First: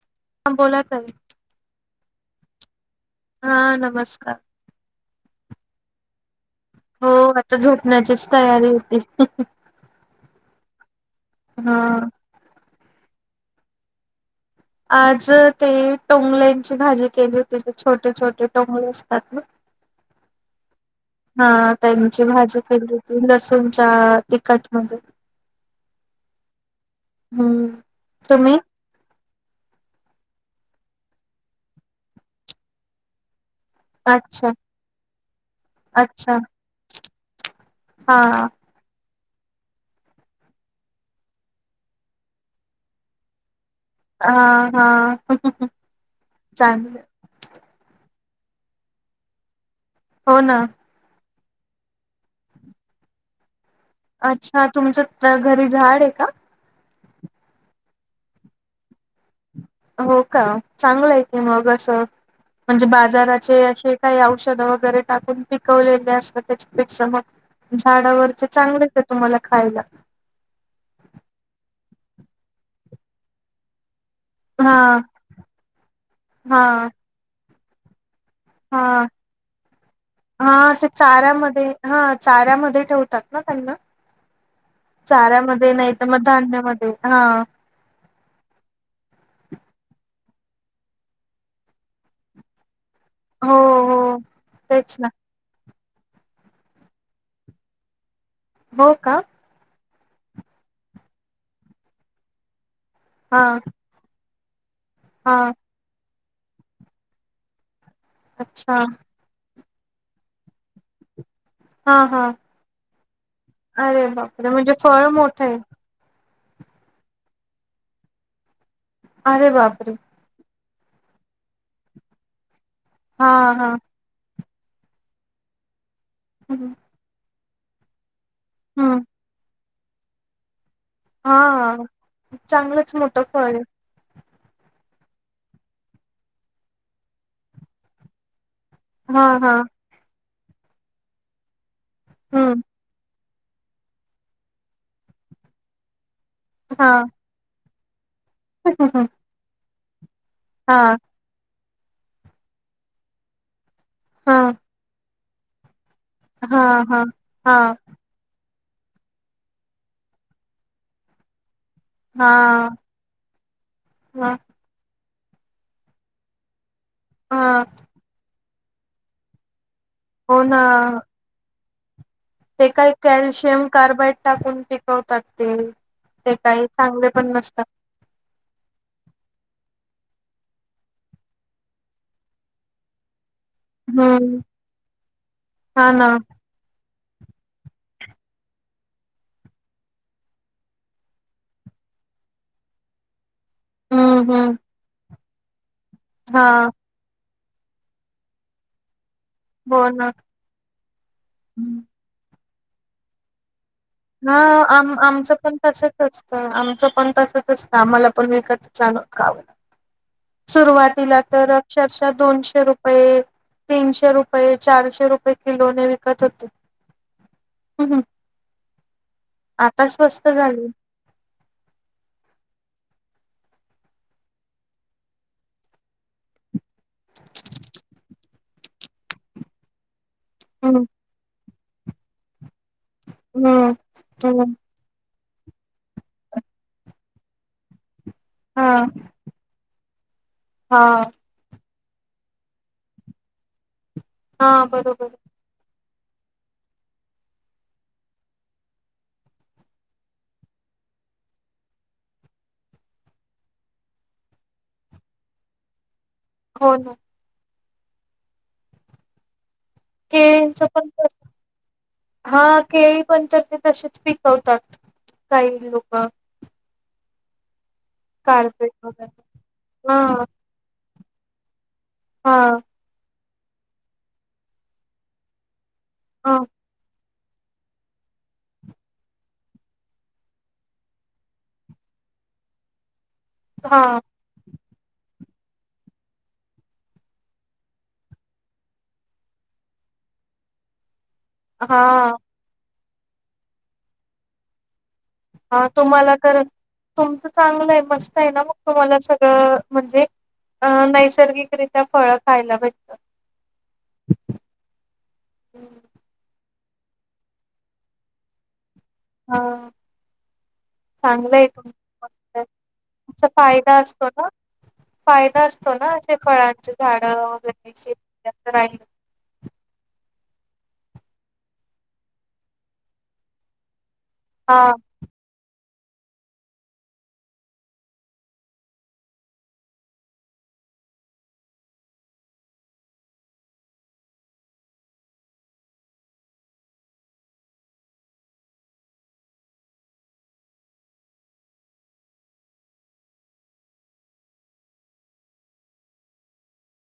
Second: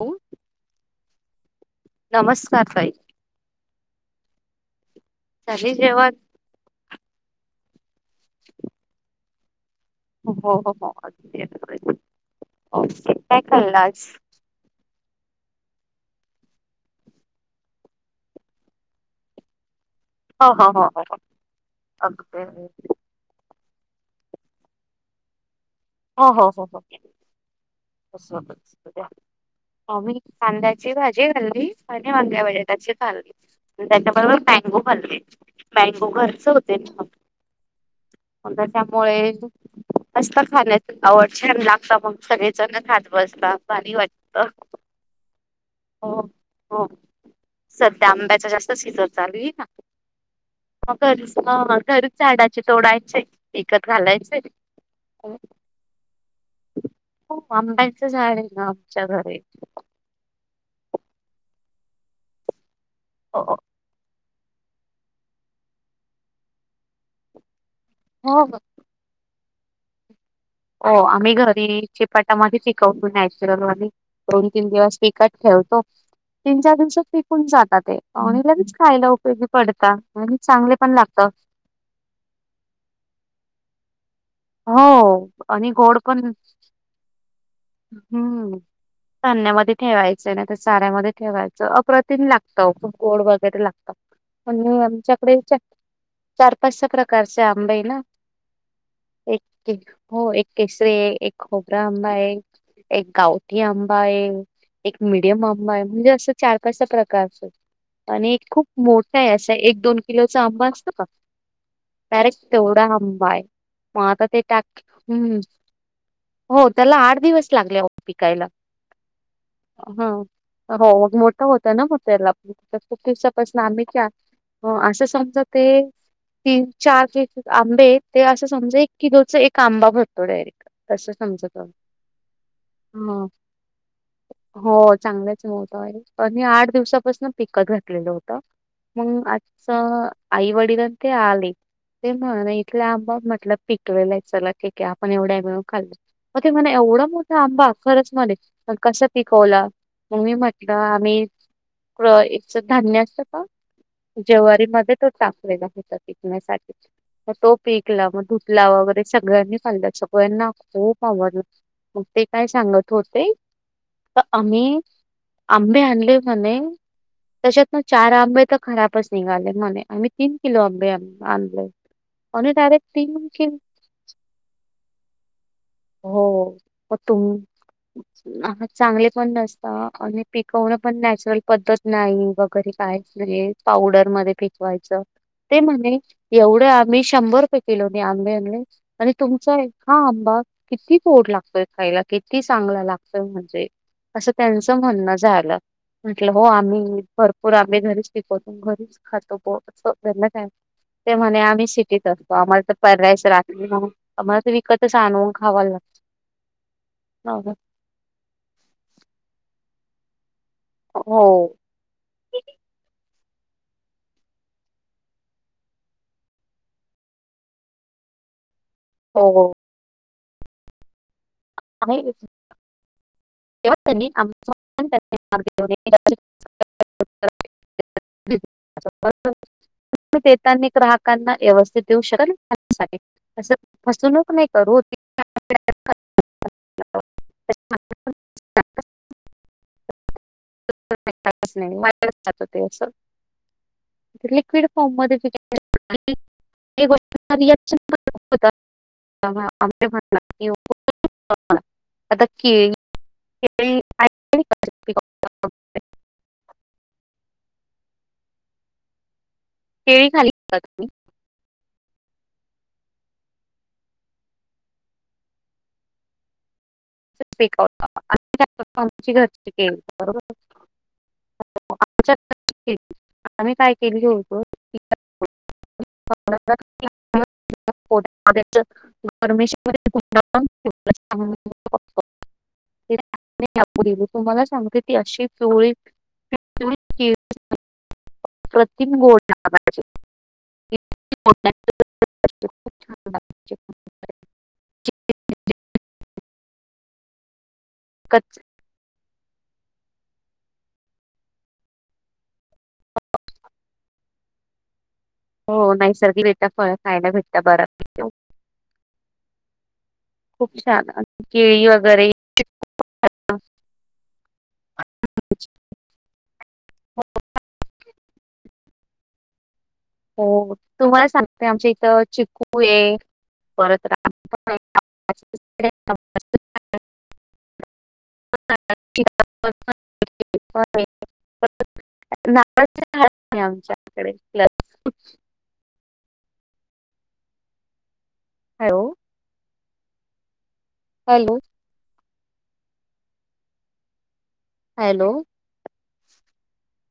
हो ह बोला ताई नमस्कार ताई हा नमस्कार झाले जेवण? हो, आता झोपण्याचीच तयारी होती हो, हो हो हा काय खालले आज आज ते टोंगल्यांची भाजी केली होती ते छोटे छोटे टोंगले असतातना हो हो हो हो हा, त्यांची अगदी भाजी केली होती, लसून तिखट मध्ये, हो हो हो तुम्ही आ मी कांद्याची भाजी घाल्ली आणि अां [unintelligible] ग्या बजटची खाल्ली अच्छा त्याच्याबरोबर मँगो खाल्ले, मँगो अच्छा घरच होते ना- हा त्या त्यामुळे असत खाण्या- आवड आणि लागता मग सनेच न खात बसता भारी हा वाटत. [unintelligible] हा हो हो चांगलं सध्या आंब्याचा जास्त सिजन चालू आहे- हो ना. हा घरच डाचे तोडायचे [unintelligible] विकत घालायचं, अच्छा तुमचं घरी झाड आहे का हो आंब्यांचं झाडे ना आमच्या घरी- हो का, चांगलं आहे की मग अस म्हणजे, हो. बाजाराचे असे काही औष- वगैरे टाकून पिकवलेले असतात, त्याच्यापेक्षा मग झाडावरती चांगलेच तुम्हाला- खायला. हो आम्ही घरी चिपाटामध्येध पिकवतो नॅचरल आणि- दोन तीन हा दिवस विकट खेळतो, तीन हा चार दिवसात विकून जातात ते- आणि लगेच हा खायला उपयोगी पडता आणि हा चांगले ते पण लागत चाऱ्यामध्ये हा, चाऱ्यामध्ये ठेवत- हो आणि चाऱ्यामध्ये नाही गोड तर, मग पण धान्यामध्ये हा- हम्म. धान्यामध्ये ठेवायचं नाही, तर चाऱ्यामध्ये ठेवायचं अप्रतिम लागत- गोड हो वगैरे लागतात हो आणि तेच ना आमच्याकडे- चार पाच प्रकारचे आंब ना हो का एक [unintelligible] हो एक केसरी आहे, एक खोबरा आंबा आहे, एक हा गावठी आंबा आहे- एक मिडियम हा आंबा आहे, म्हणजे असं चार पाचच्या प्रकारच- आणि खूप अच्छा मोठा आहे, असा एक दोन किलोच आंबा असत का- हा हा डायरेक्ट तेवढा आंबा हाय म अरे आता ते - बापरे म्हणजे फळ मोठं आहे हो, त्याला आठ दिवस लागले पिकायला- अरे बापरे. हा हो मग मोठं होतं ना, [unintelligible] मग त्याला हा किसापसला हा आम्ही क हो, असं समजा, ते हम्म तीन चार आंबे- ते असं समज एक हम्म किलोच एक आंबा भरतो, डायरेक्ट असं समजतो- हा चांगलंच मोठं फळ आहे. हो चांगलंच मोठ आणि आठ दिवसापासून पिकत घातलेलं होतं. हा मग हा आजच आई वडलान ते आले ते म् [unintelligible] ह हम्म इथले आंबा म्हट पिकलेला चला ठीक आहे, आपण एवढ्या मिळून खाल् मग ते एवढा हां. मोठा आंबा खरच- मध्ये मग कस पिकवलं, मग मी म्हटलं हां, आम्ही- च धान्य असत का? हां, ज्वारी मध्ये तो टाकलेला आहे [unintelligible] पिकण्यासाठी, हां, हां, तो हां, पिकला मग- लावा वगैरे सगळ्यांनी खाल्लं, सगळ्यांना खूप आवडलं. मग ते काय हां, सांगत होते, तर हां, आम्ही आंबे आणले म्हणे- हां. त्याच्यात ना चार आंबे तर खराबच निघाले म्हणे- आम्ही तीन हो ना. किलो आंबे आणले. आणि ते डायरेक्ट काही तीन किलो कॅल्शियम कार्बाईड टाकून पिकवतात, ते- ते हो काही मग चांगले पण तुम् नसतात. चांगले पण नसतात. आणि पिकवणं पण नॅचरल पद्धत नाही वगैरे कायच- पावडर मधे हम्म. पिकवायच, ते हां म्हणे ना. एवढं आम्ही- शंभर रुपये किलोनी आंबे आणले आणि तुमचा हा आंबा- किती गोड लागतय खायला, किती चांगला लागतोय, म्हणजे हम्म, असं हम्म. त्यांचं म्हणणं झाल- म्हटलं हो हां. आम्ही भरपूर आम्ही घरीच पिकवतो घरीच- खातो हो ना. ध का ते म्हणे आम्ही सिटीत असतो आम्हाला तर पर्याश राखली म्हण [unintelligible] हा आम आमच- पण तसच असतं, आमचं पण तसच लागत असतं, आम्हाला पण विकतच आणून खाव- सुरुवातीला हो तर अक्षरशः दोनशे रुपये तीनशे रुपये चारशे रुपये किलोने विकत होते [inaudible] हम् हम् हो [inaudible] आता स्वस्त झाले [unintelligible] [unintelligible] [inaudible] [unintelligible] तु देतानी हम्म ग्राहकांना व्यवस्थित देऊ शकाल [unintelligible] हम्म असं फसवणूक नाही हम्म. करू [unintelligible] [unintelligible] हा [unintelligible] लिक्विड हां, फॉर्म बरोबर. मध्ये ग [inaudible] या गोष्टी चे रिकेशन [unintelligible] [unintelligible] हो ना केळी खाली त्ही [inaudible] हा केळी पण तर ते तसेच पिकवतात [inaudible] काही लोक वगैरे. हां, [unintelligible] [unintelligible] आच्या हां, आम्ही काय केली होत [unintelligible] हां, [unintelligible] [unintelligible] [inaudible] परमेश् [unintelligible] हां, तुम्हाला सांगते अशी चोळी [unintelligible] हां, [unintelligible] [unintelligible] हा तुम्हाला तर तुमचं चांगलं आहे मस्त आहे कच्च ना मग तुम्हाला म्हणजे अ नैसर्गिकरित्या फळ खायला भेटत [inaudible] हो नैसर्गिक भेटता फ खायला भेटत बर हा [inaudible] आणि चांगलंय केळी तुम वगैरे त [inaudible] फायदा असतो ना फायदा असतो ना असे फळांचे झाड वगैरशी राहाल हो तुम्हाला सांगते आमच्या इथं चिकू ये परत रा हा [inaudible] [unintelligible] नावा आमच्याकडे्स [inaudible] हॅलो हॅलो हॅलो